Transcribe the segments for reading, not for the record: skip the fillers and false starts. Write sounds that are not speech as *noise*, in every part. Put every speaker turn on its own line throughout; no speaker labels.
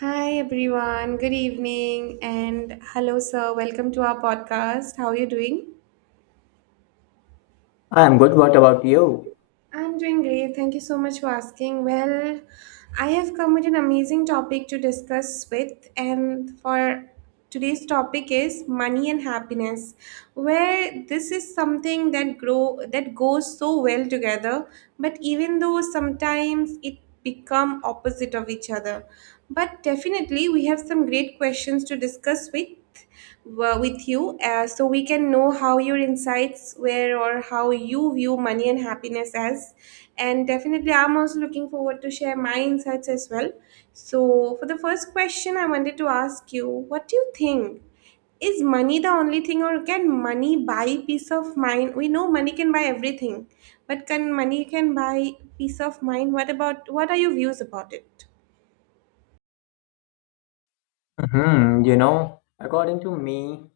Hi everyone, good evening, and hello, sir. Welcome to our podcast. How are you doing?
I'm good. What about you?
I'm doing great. Thank you so much for asking. Well, I have come with an amazing topic to discuss with, and for today's topic is money and happiness, where this is something that grow that goes so well together, but even though sometimes it become opposite of each other. But definitely we have some great questions to discuss with with you, so we can know how your insights were or how you view money and happiness as, and definitely I'm also looking forward to share my insights as well. So for the first question, I wanted to ask you, what do you think, is money the only thing, or can money buy peace of mind? We know money can buy everything, but can money can buy peace of mind? What about, what are your views about it?
Hmm, according to me,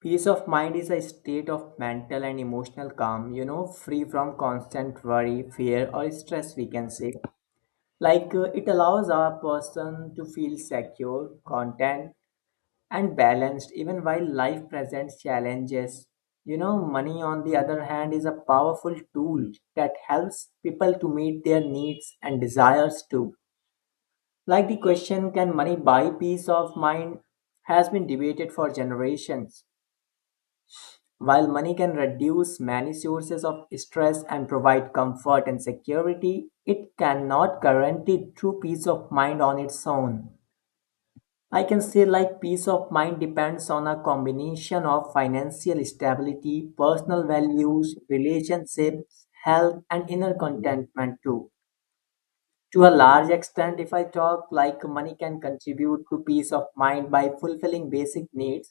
peace of mind is a state of mental and emotional calm, free from constant worry, fear, or stress, we can say. It allows a person to feel secure, content, and balanced even while life presents challenges. You know, money, on the other hand, is a powerful tool that helps people to meet their needs and desires too. Like the question, can money buy peace of mind, has been debated for generations. While money can reduce many sources of stress and provide comfort and security, it cannot guarantee true peace of mind on its own. I can say, like, peace of mind depends on a combination of financial stability, personal values, relationships, health, and inner contentment, too. To a large extent, if I talk, like money can contribute to peace of mind by fulfilling basic needs.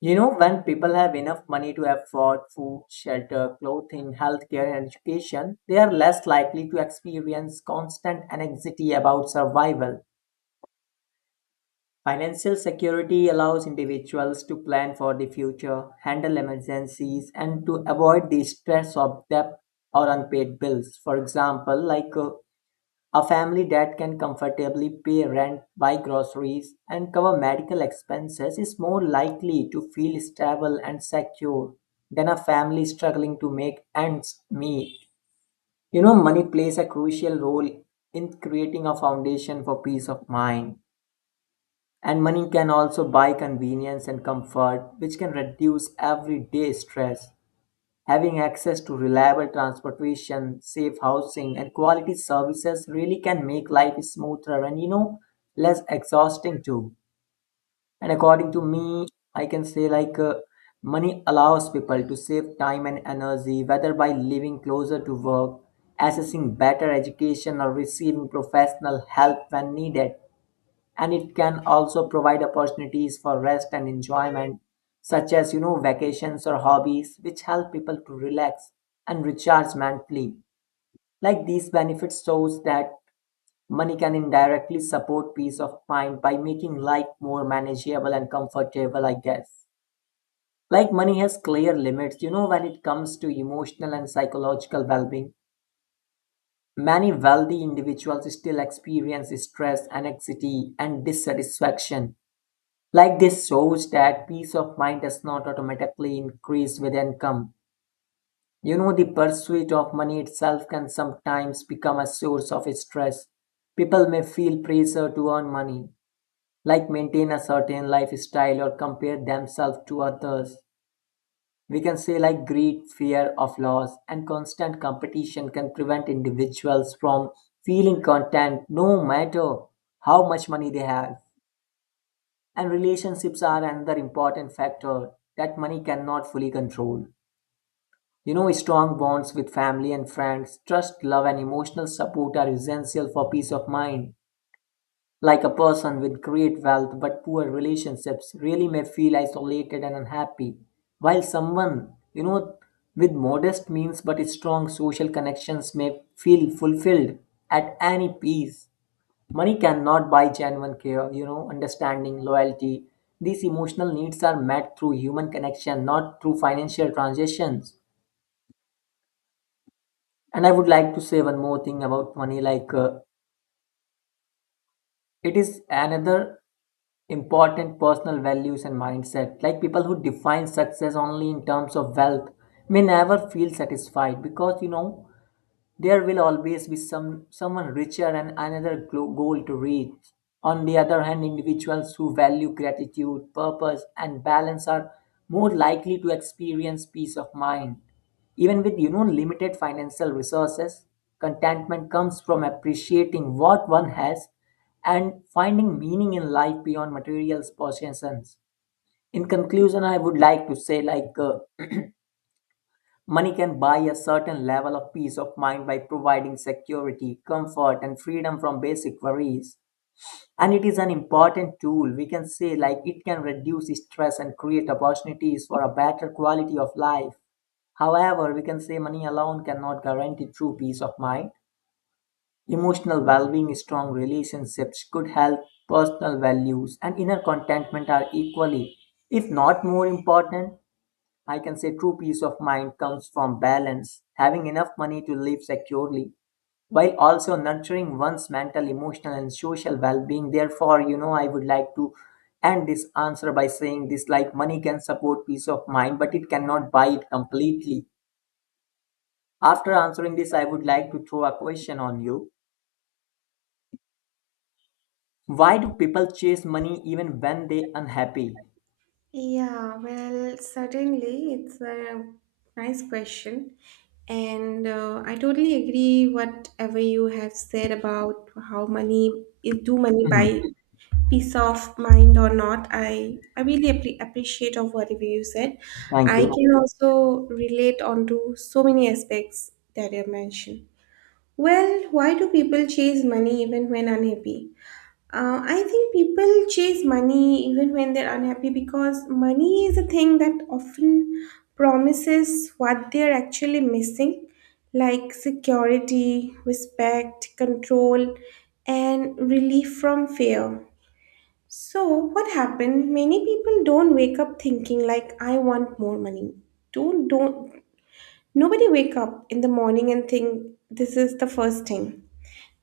You know, when people have enough money to afford food, shelter, clothing, healthcare, and education, they are less likely to experience constant anxiety about survival. Financial security allows individuals to plan for the future, handle emergencies, and to avoid the stress of debt or unpaid bills. For example, a family that can comfortably pay rent, buy groceries, and cover medical expenses is more likely to feel stable and secure than a family struggling to make ends meet. You know, money plays a crucial role in creating a foundation for peace of mind. And money can also buy convenience and comfort, which can reduce everyday stress. Having access to reliable transportation, safe housing, and quality services really can make life smoother and, you know, less exhausting too. And according to me, I can say money allows people to save time and energy, whether by living closer to work, accessing better education, or receiving professional help when needed. And it can also provide opportunities for rest and enjoyment, such as you know vacations or hobbies, which help people to relax and recharge mentally. Like these benefits shows that money can indirectly support peace of mind by making life more manageable and comfortable, I guess. Like money has clear limits, you know, when it comes to emotional and psychological well being. Many wealthy individuals still experience stress, anxiety, and dissatisfaction. Like this shows that peace of mind does not automatically increase with income. You know, the pursuit of money itself can sometimes become a source of stress. People may feel pressure to earn money, like maintain a certain lifestyle or compare themselves to others. We can say like greed, fear of loss, and constant competition can prevent individuals from feeling content no matter how much money they have. And relationships are another important factor that money cannot fully control. You know, strong bonds with family and friends, trust, love, and emotional support are essential for peace of mind. Like a person with great wealth but poor relationships really may feel isolated and unhappy, while someone, you know, with modest means but strong social connections may feel fulfilled. At any peace, money cannot buy genuine care, you know, understanding, loyalty. These emotional needs are met through human connection, not through financial transactions. And I would like to say one more thing about money, it is another important personal values and mindset. Like people who define success only in terms of wealth may never feel satisfied, because you know there will always be someone richer and another goal to reach. On the other hand, individuals who value gratitude, purpose, and balance are more likely to experience peace of mind. Even with you know limited financial resources, contentment comes from appreciating what one has and finding meaning in life beyond material possessions. In conclusion, I would like to say *clears throat* money can buy a certain level of peace of mind by providing security, comfort, and freedom from basic worries. And it is an important tool. We can say, like, it can reduce stress and create opportunities for a better quality of life. However, we can say money alone cannot guarantee true peace of mind. Emotional well being, strong relationships, good health, personal values, and inner contentment are equally, if not more important. I can say true peace of mind comes from balance, having enough money to live securely, while also nurturing one's mental, emotional, and social well being. Therefore, you know, I would like to end this answer by saying this, like money can support peace of mind, but it cannot buy it completely. After answering this, I would like to throw a question on you. Why do people chase money even when they unhappy?
Yeah, well, certainly, it's a nice question. And I totally agree whatever you have said about how money is do money
Mhm.
buy peace of mind or not. I really appreciate of whatever you said.
Thank
I
you.
can also relate onto so many aspects that you have mentioned. Well, why do people chase money even when unhappy? I think people chase money even when they're unhappy because money is a thing that often promises what they're actually missing, like security, respect, control, and relief from fear. So, what happened? Many people don't wake up thinking like I want more money. Don't nobody wake up in the morning and think this is the first thing.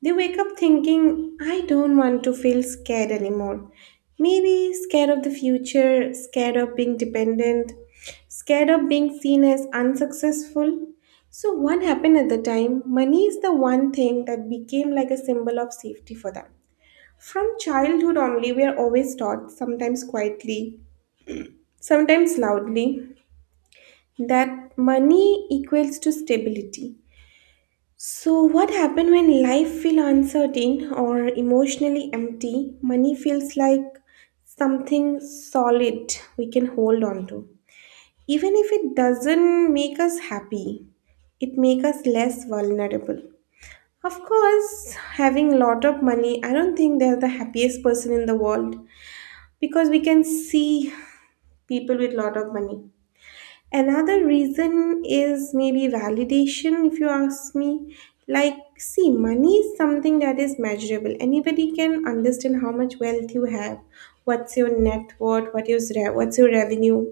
They wake up thinking, I don't want to feel scared anymore. Maybe scared of the future, scared of being dependent, scared of being seen as unsuccessful. So, what happened at the time? Money is the one thing that became like a symbol of safety for them. From childhood only, we are always taught, sometimes quietly, sometimes loudly, that money equals to stability. So, what happens when life feels uncertain or emotionally empty? Money feels like something solid we can hold on to. Even if it doesn't make us happy, it makes us less vulnerable. Of course, having a lot of money, I don't think they're the happiest person in the world, because we can see people with lot of money. Another reason is maybe validation, if you ask me. Like, see, money is something that is measurable. Anybody can understand how much wealth you have, what's your net worth, what's your revenue.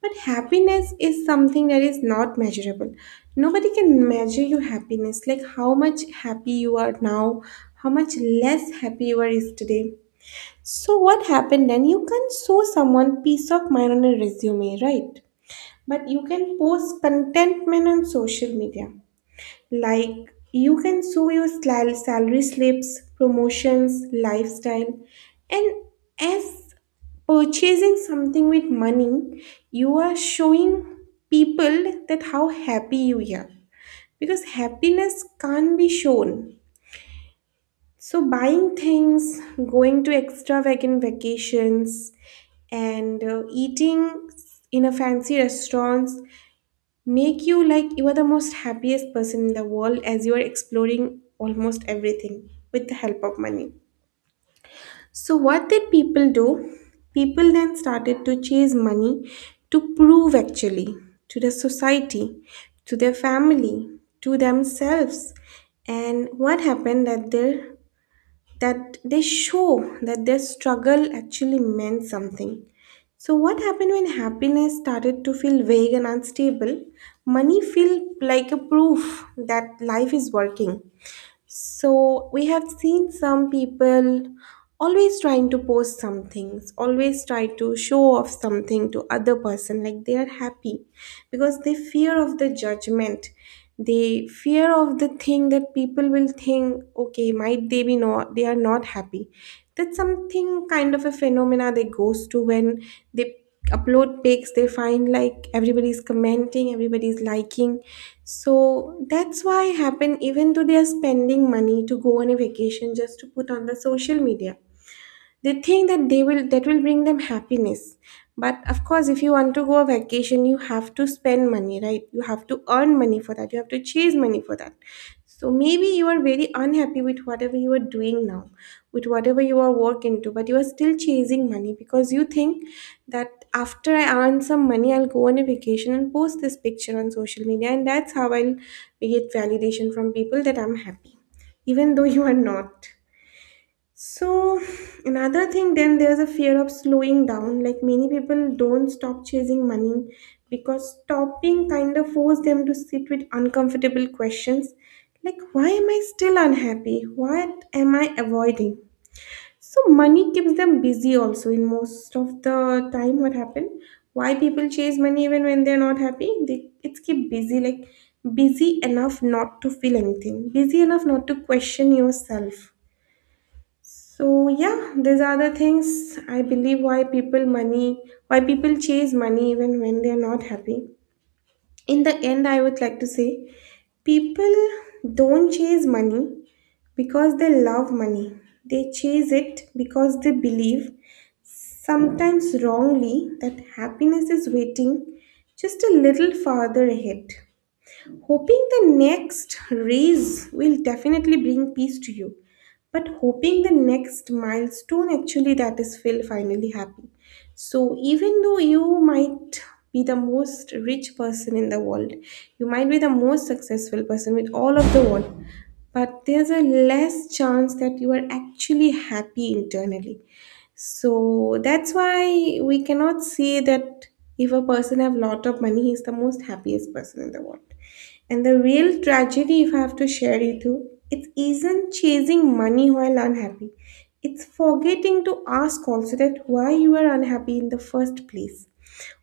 But happiness is something that is not measurable. Nobody can measure your happiness, like how much happy you are now, how much less happy you were yesterday. So, what happened then? You can't show someone peace of mind on a resume, right? But you can post contentment on social media. Like you can show your salary slips, promotions, lifestyle, and as purchasing something with money, you are showing people that how happy you are. Because happiness can't be shown. So buying things, going to extravagant vacations, and eating in a fancy restaurants make you like you are the most happiest person in the world as you are exploring almost everything with the help of money. So, what did people do? People then started to chase money to prove actually to the society, to their family, to themselves. And what happened that their that they show that their struggle actually meant something. So, what happened when happiness started to feel vague and unstable? Money felt like a proof that life is working. So we have seen some people always trying to post some things, always try to show off something to other person like they are happy because they fear of the judgment. They fear of the thing that people will think, okay, might they be not they are not happy. That's something kind of a phenomena they goes to when they upload pics. They find like everybody's commenting, everybody's liking, so that's why happen. Even though they are spending money to go on a vacation just to put on the social media, they think that they will that will bring them happiness. But of course if you want to go on vacation, you have to spend money, right? You have to earn money for that, you have to chase money for that. So maybe you are very unhappy with whatever you are doing now, with whatever you are work into, but you are still chasing money because you think that after I earn some money, I'll go on a vacation and post this picture on social media, and that's how I'll get validation from people that I'm happy, even though you are not. So, another thing, then there's a fear of slowing down. Like many people don't stop chasing money because stopping kind of forces them to sit with uncomfortable questions like, why am I still unhappy? What am I avoiding? So, money keeps them busy also in most of the time. What happened? Why people chase money even when they're not happy? They it's keep busy, like busy enough not to feel anything, busy enough not to question yourself. So yeah, these are the things I believe why people money, why people chase money even when they are not happy. In the end, I would like to say people don't chase money because they love money. They chase it because they believe, sometimes wrongly, that happiness is waiting just a little farther ahead. Hoping the next raise will definitely bring peace to you, but hoping the next milestone actually that is will finally happen. So even though you might be the most rich person in the world, you might be the most successful person with all of the world, but there's a less chance that you are actually happy internally. So that's why we cannot say that if a person have lot of money, he's the most happiest person in the world. And the real tragedy, if I have to share it you, it isn't chasing money while unhappy. It's forgetting to ask also that why you are unhappy in the first place.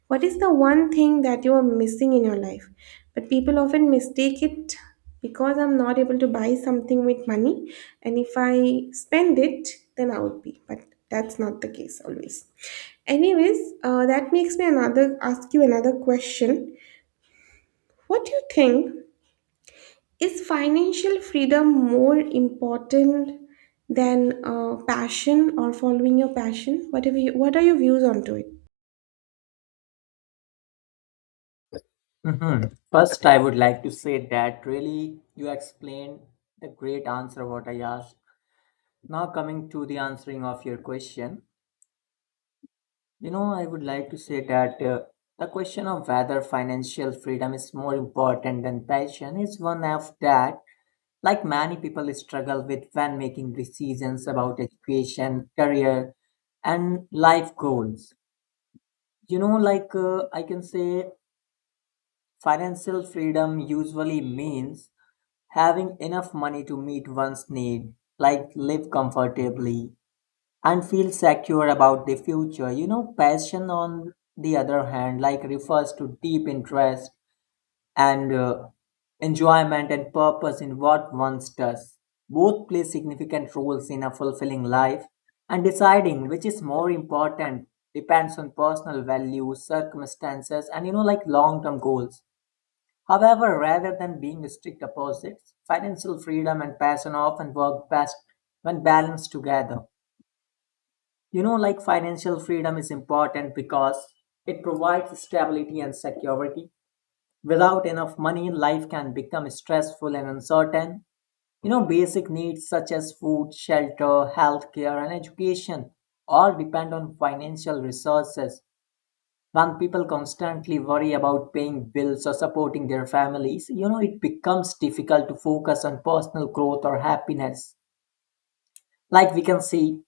What is the one thing that you are missing in your life? But people often mistake it because I'm not able to buy something with money, and if I spend it, then I would be. But that's not the case always. Anyways, that makes me another ask you another question. What do you think, is financial freedom more important than passion or following your passion? Whatever, you, what are your views onto it?
Mhm. First, I would like to say that really you explained a great answer what I asked. Now, coming to the answering of your question, you know, I would like to say that the question of whether financial freedom is more important than passion is one of that, like many people struggle with when making decisions about education, career, and life goals. You know, I can say financial freedom usually means having enough money to meet one's need, like live comfortably and feel secure about the future. You know, passion on the other hand, like refers to deep interest and enjoyment and purpose in what one does. Both play significant roles in a fulfilling life, and deciding which is more important depends on personal values, circumstances, and you know, like long term goals. However, rather than being strict opposites, financial freedom and passion often work best when balanced together. You know, like financial freedom is important because it provides stability and security. Without enough money, life can become stressful and uncertain. You know, basic needs such as food, shelter, healthcare, and education all depend on financial resources. When people constantly worry about paying bills or supporting their families, you know, it becomes difficult to focus on personal growth or happiness. Like we can see,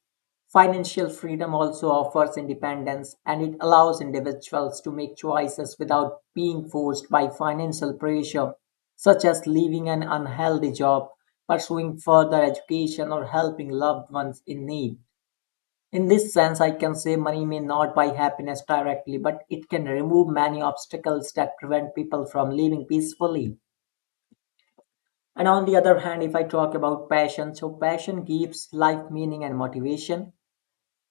financial freedom also offers independence, and it allows individuals to make choices without being forced by financial pressure, such as leaving an unhealthy job, pursuing further education, or helping loved ones in need. In this sense, I can say money may not buy happiness directly, but it can remove many obstacles that prevent people from living peacefully. And on the other hand, if I talk about passion, so passion gives life meaning and motivation.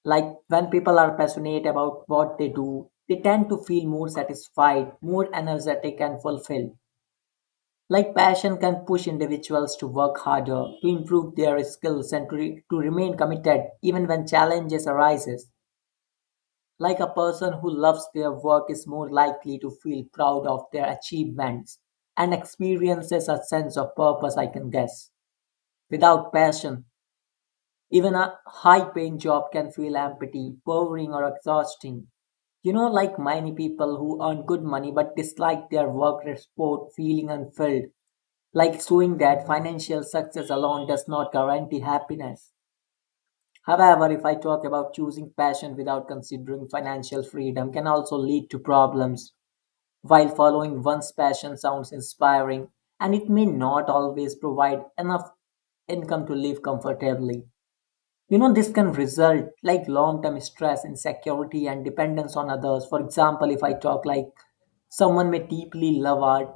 Like when people are passionate about what they do, they tend to feel more satisfied, more energetic, and fulfilled. Like passion can push individuals to work harder, to improve their skills, and to, to remain committed even when challenges arises. Like a person who loves their work is more likely to feel proud of their achievements and experiences a sense of purpose, I can guess. Without passion, even a high paying job can feel empty, boring, or exhausting. You know, like many people who earn good money but dislike their work report feeling unfilled, like showing that financial success alone does not guarantee happiness. However, if I talk about choosing passion without considering financial freedom can also lead to problems. While following one's passion sounds inspiring, and it may not always provide enough income to live comfortably. You know, this can result like long-term stress, insecurity, and dependence on others. For example, if I talk like someone may deeply love art,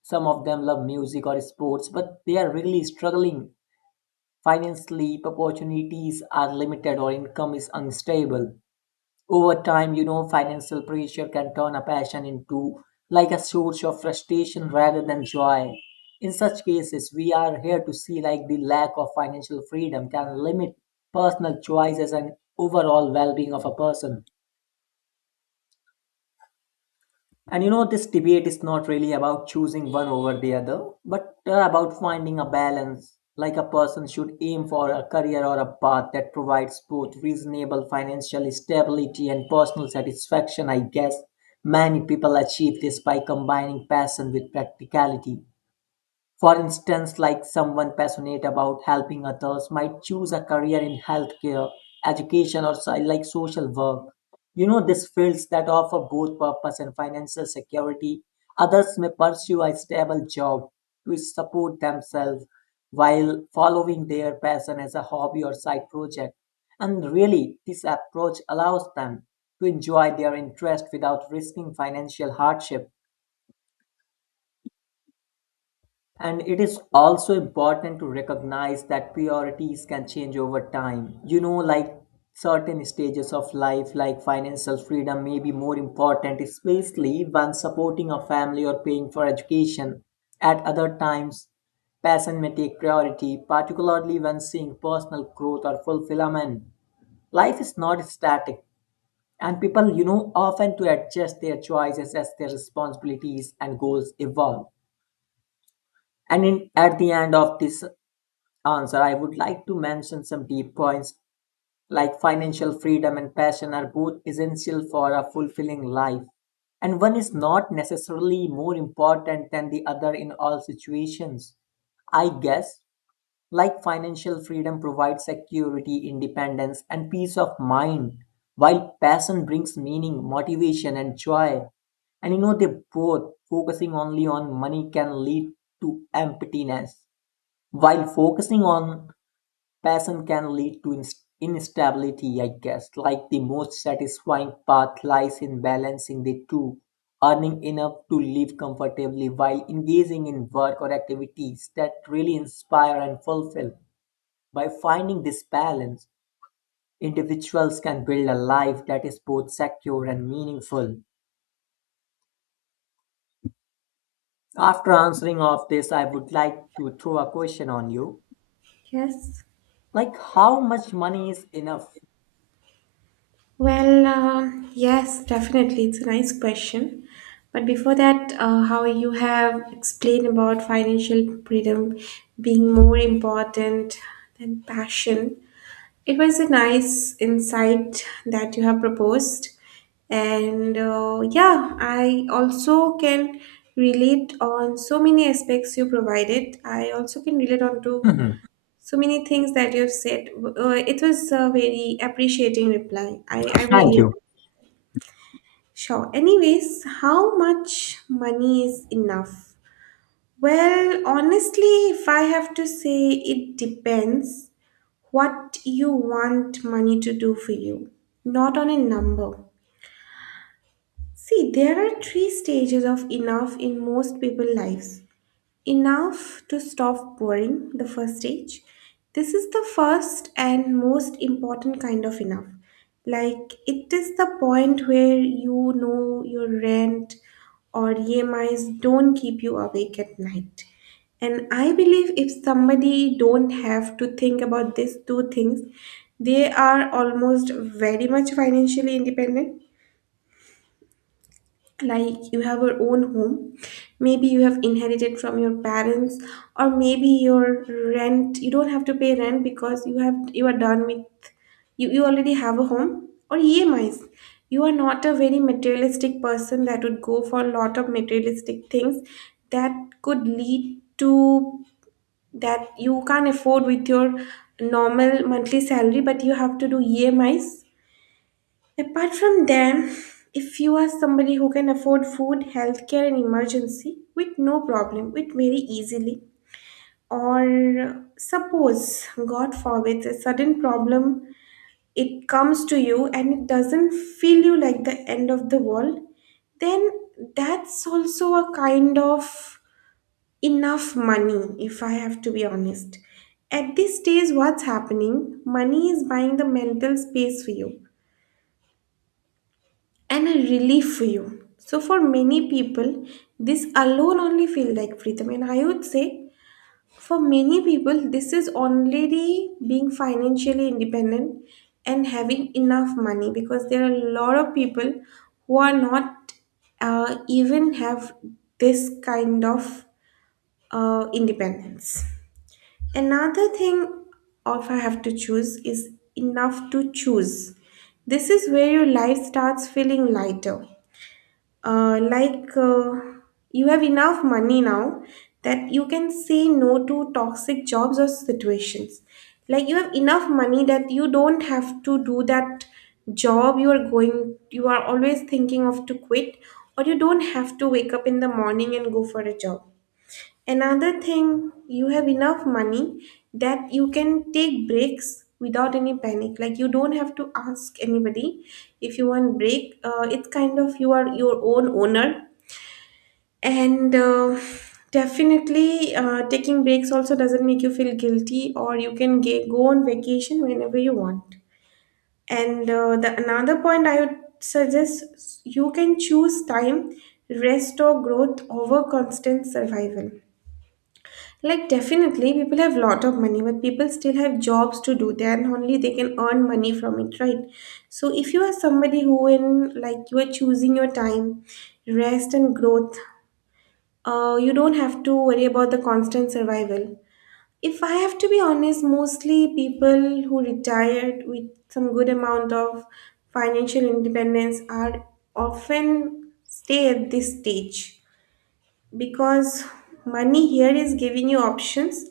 some of them love music or sports, but they are really struggling financially, opportunities are limited or income is unstable. Over time, you know, financial pressure can turn a passion into like a source of frustration rather than joy. In such cases, we are here to see like the lack of financial freedom can limit personal choices and overall well-being of a person. And you know, this debate is not really about choosing one over the other, but about finding a balance. Like a person should aim for a career or a path that provides both reasonable financial stability and personal satisfaction, I guess. Many people achieve this by combining passion with practicality. For instance, like someone passionate about helping others might choose a career in healthcare, education, or like social work. You know, these fields that offer both purpose and financial security. Others may pursue a stable job to support themselves while following their passion as a hobby or side project. And really, this approach allows them to enjoy their interest without risking financial hardship. And it is also important to recognize that priorities can change over time. You know, like certain stages of life, like financial freedom, may be more important, especially when supporting a family or paying for education. At other times, passion may take priority, particularly when seeing personal growth or fulfillment. Life is not static, and people, you know, often to adjust their choices as their responsibilities and goals evolve. And in, at the end of this answer, I would like to mention some deep points like financial freedom and passion are both essential for a fulfilling life. And one is not necessarily more important than the other in all situations. I guess, like financial freedom provides security, independence, and peace of mind, while passion brings meaning, motivation, and joy. And you know, they both focusing only on money can lead to emptiness, while focusing on passion can lead to instability, I guess. Like the most satisfying path lies in balancing the two, earning enough to live comfortably while engaging in work or activities that really inspire and fulfill. By finding this balance, individuals can build a life that is both secure and meaningful. After answering of this, I would like to throw a question on you.
Yes.
Like how much money is enough?
Well, yes, definitely. It's a nice question. But before that, how you have explained about financial freedom being more important than passion, it was a nice insight that you have proposed. And yeah, I also can relate on so many aspects you provided. I also can relate on to
Mhm.
so many things that you've said. It was a very appreciating reply. I
Thank
really
you.
sure. Anyways, how much money is enough? Well, honestly, if I have to say, it depends what you want money to do for you, not on a number. See, there are three stages of enough in most people's lives. Enough to stop boring the first stage. This is the first and most important kind of enough. Like it is the point where you know your rent or EMIs don't keep you awake at night. And I believe if somebody don't have to think about these two things, they are almost very much financially independent. Like you have your own home, maybe you have inherited from your parents, or maybe your rent, you don't have to pay rent because you have you are done with, you already have a home or emis. You are not a very materialistic person that would go for a lot of materialistic things that could lead to that you can't afford with your normal monthly salary, but you have to do emis. Apart from them, if you are somebody who can afford food, healthcare, and emergency with no problem, with very easily, or suppose, God forbid, a sudden problem it comes to you and it doesn't feel you like the end of the world, then that's also a kind of enough money, if I have to be honest. At this stage, what's happening? Money is buying the mental space for you and a relief for you. So for many people, this alone only feel like freedom. And I would say for many people, this is already being financially independent and having enough money, because there are a lot of people who are not even have this kind of independence. Another thing, or if I have to choose, is enough to choose. This is where your life starts feeling lighter, uh, like uh, you have enough money now that you can say no to toxic jobs or situations, like you have enough money that you don't have to do that job you are always thinking of to quit, or you don't have to wake up in the morning and go for a job. Another thing, you have enough money that you can take breaks without any panic. Like you don't have to ask anybody if you want break. It's kind of you are your own owner, and definitely taking breaks also doesn't make you feel guilty, or you can go on vacation whenever you want. And the another point I would suggest, you can choose time, rest or growth over constant survival. Like definitely people have lot of money, but people still have jobs to do, then only they can earn money from it, right? So if you are somebody who in like you are choosing your time, rest and growth, you don't have to worry about the constant survival. If I have to be honest, mostly people who retired with some good amount of financial independence are often stay at this stage, because money here is giving you options,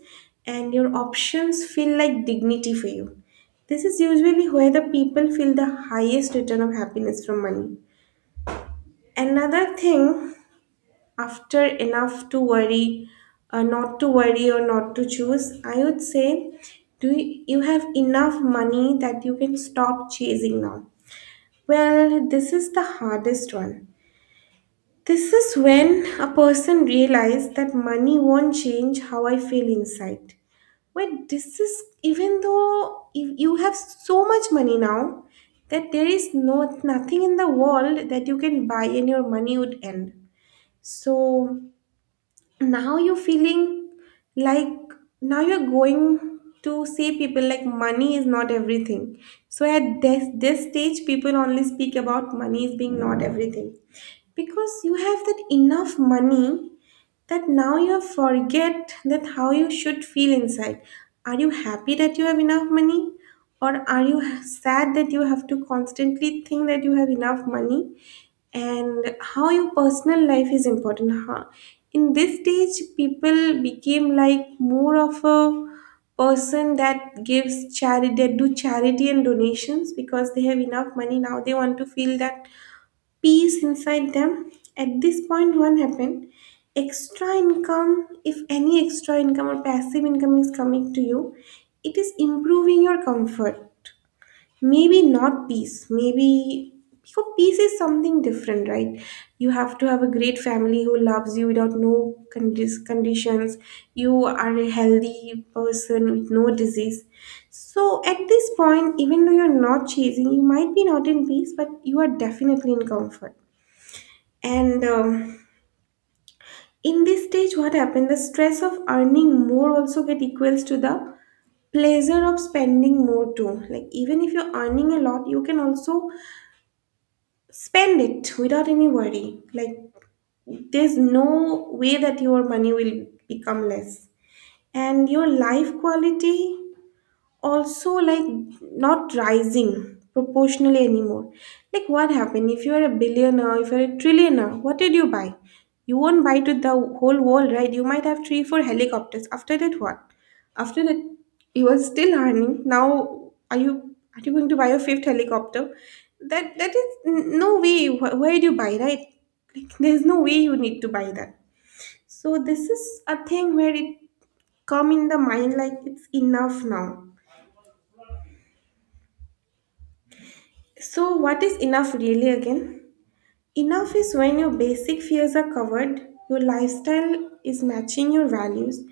and your options feel like dignity for you. This is usually where the people feel the highest return of happiness from money. Another thing, after enough to worry, not to worry or not to choose, I would say, you have enough money that you can stop chasing now. Well, this is the hardest one. This is when a person realizes that money won't change how I feel inside. But this is even though if you have so much money now that there is no nothing in the world that you can buy and your money would end. So now you're feeling like now you're going to see people like money is not everything. So at this stage people only speak about money is being not everything, because you have that enough money that now you forget that how you should feel inside. Are you happy that you have enough money, or are you sad that you have to constantly think that you have enough money, and how your personal life is important, huh? In this stage people became like more of a person that gives charity, that do charity and donations, because they have enough money now, they want to feel that peace inside them. At this point one happened, extra income, if any extra income or passive income is coming to you, it is improving your comfort, maybe not peace, maybe, because peace is something different, right? You have to have a great family who loves you without no conditions, you are a healthy person with no disease. So at this point, even though you're not chasing, you might be not in peace, but you are definitely in comfort. And In this stage, what happened, the stress of earning more also get equals to the pleasure of spending more too. Like even if you're earning a lot, you can also spend it without any worry. Like there's no way that your money will become less. And your life quality also like not rising proportionally anymore. Like what happened, if you are a billionaire, if you're a trillionaire, what did you buy? You won't buy to the whole world, right? You might have three four helicopters. After that what? After that you are still earning now. Are you going to buy a fifth helicopter? No way. Where do you buy, right? Like there's no way you need to buy that. So this is a thing where it come in the mind like it's enough now. So, what is enough really again? Enough is when your basic fears are covered, your lifestyle is matching your values,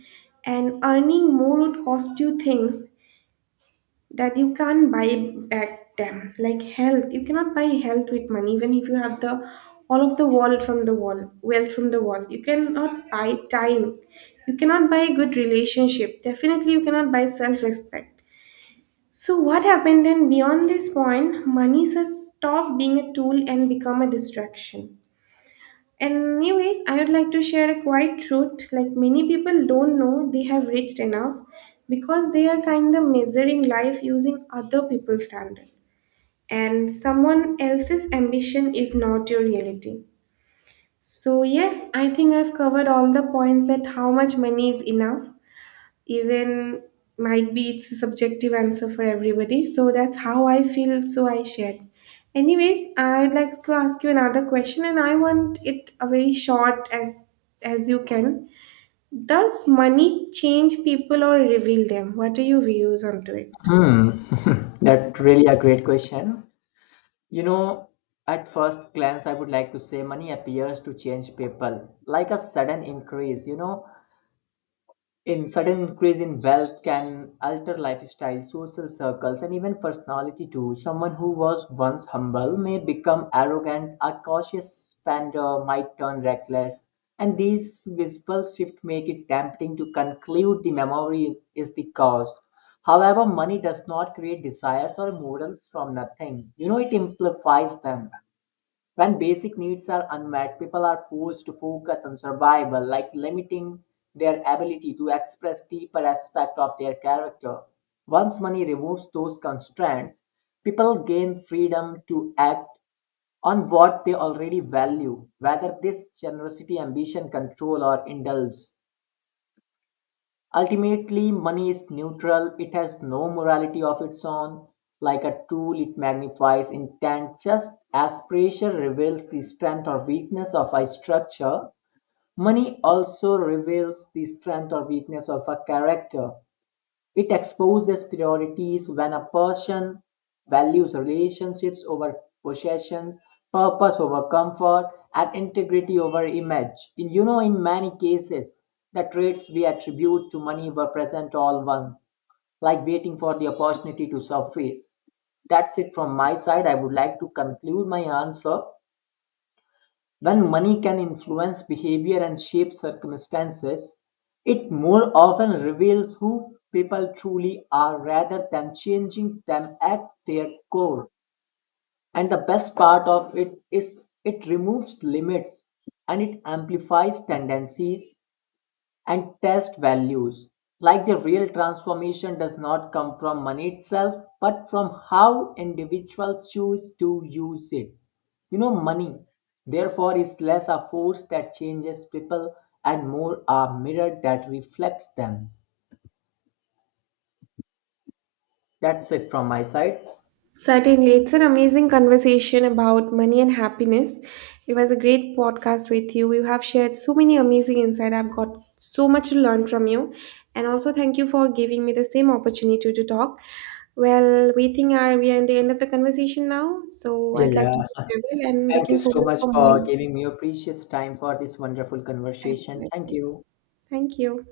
and earning more would cost you things that you can't buy back them, like health. You cannot buy health with money, even if you have the all of the world from the world, wealth from the world. You cannot buy time. You cannot buy a good relationship. Definitely, you cannot buy self-respect. So what happened then beyond this point, money has stopped being a tool and become a distraction. Anyways, I would like to share a quiet truth, like many people don't know they have reached enough, because they are kind of measuring life using other people's standard, and someone else's ambition is not your reality. So yes, I think I've covered all the points that how much money is enough. Even might be it's a subjective answer for everybody, so that's how I feel, so I shared. Anyways, I'd like to ask you another question, and I want it a very short as you can. Does money change people or reveal them? What are your views onto it?
Hmm. *laughs* That really a great question. You know, at first glance, I would like to say money appears to change people, like a sudden increase. You know, in sudden increase in wealth can alter lifestyle, social circles, and even personality too. Someone who was once humble may become arrogant, a cautious spender might turn reckless, and these visible shifts make it tempting to conclude the memory is the cause. However, money does not create desires or morals from nothing. You know, it amplifies them. When basic needs are unmet, people are forced to focus on survival, like limiting their ability to express deeper aspects of their character. Once money removes those constraints, people gain freedom to act on what they already value, whether this generosity, ambition, control, or indulge. Ultimately, money is neutral, it has no morality of its own. Like a tool, it magnifies intent just as pressure reveals the strength or weakness of a structure. Money also reveals the strength or weakness of a character. It exposes priorities when a person values relationships over possessions, purpose over comfort, and integrity over image. In, you know, in many cases, the traits we attribute to money were present all once, like waiting for the opportunity to surface. That's it from my side. I would like to conclude my answer. When money can influence behavior and shape circumstances, it more often reveals who people truly are rather than changing them at their core. And the best part of it is it removes limits and it amplifies tendencies and test values. Like the real transformation does not come from money itself, but from how individuals choose to use it. You know, money, therefore, is less a force that changes people and more a mirror that reflects them. That's it from my side.
Certainly, it's an amazing conversation about money and happiness. It was a great podcast with you. You have shared so many amazing insights. I've got so much to learn from you. And also thank you for giving me the same opportunity to talk. Well, we think are we are in the end of the conversation now. So
Yeah,
I'd like to be
yeah.
farewell and
Thank
looking
you so
forward
much
for
for
more.
giving me your precious time for this wonderful conversation. Thank
Definitely.
you.
Thank you.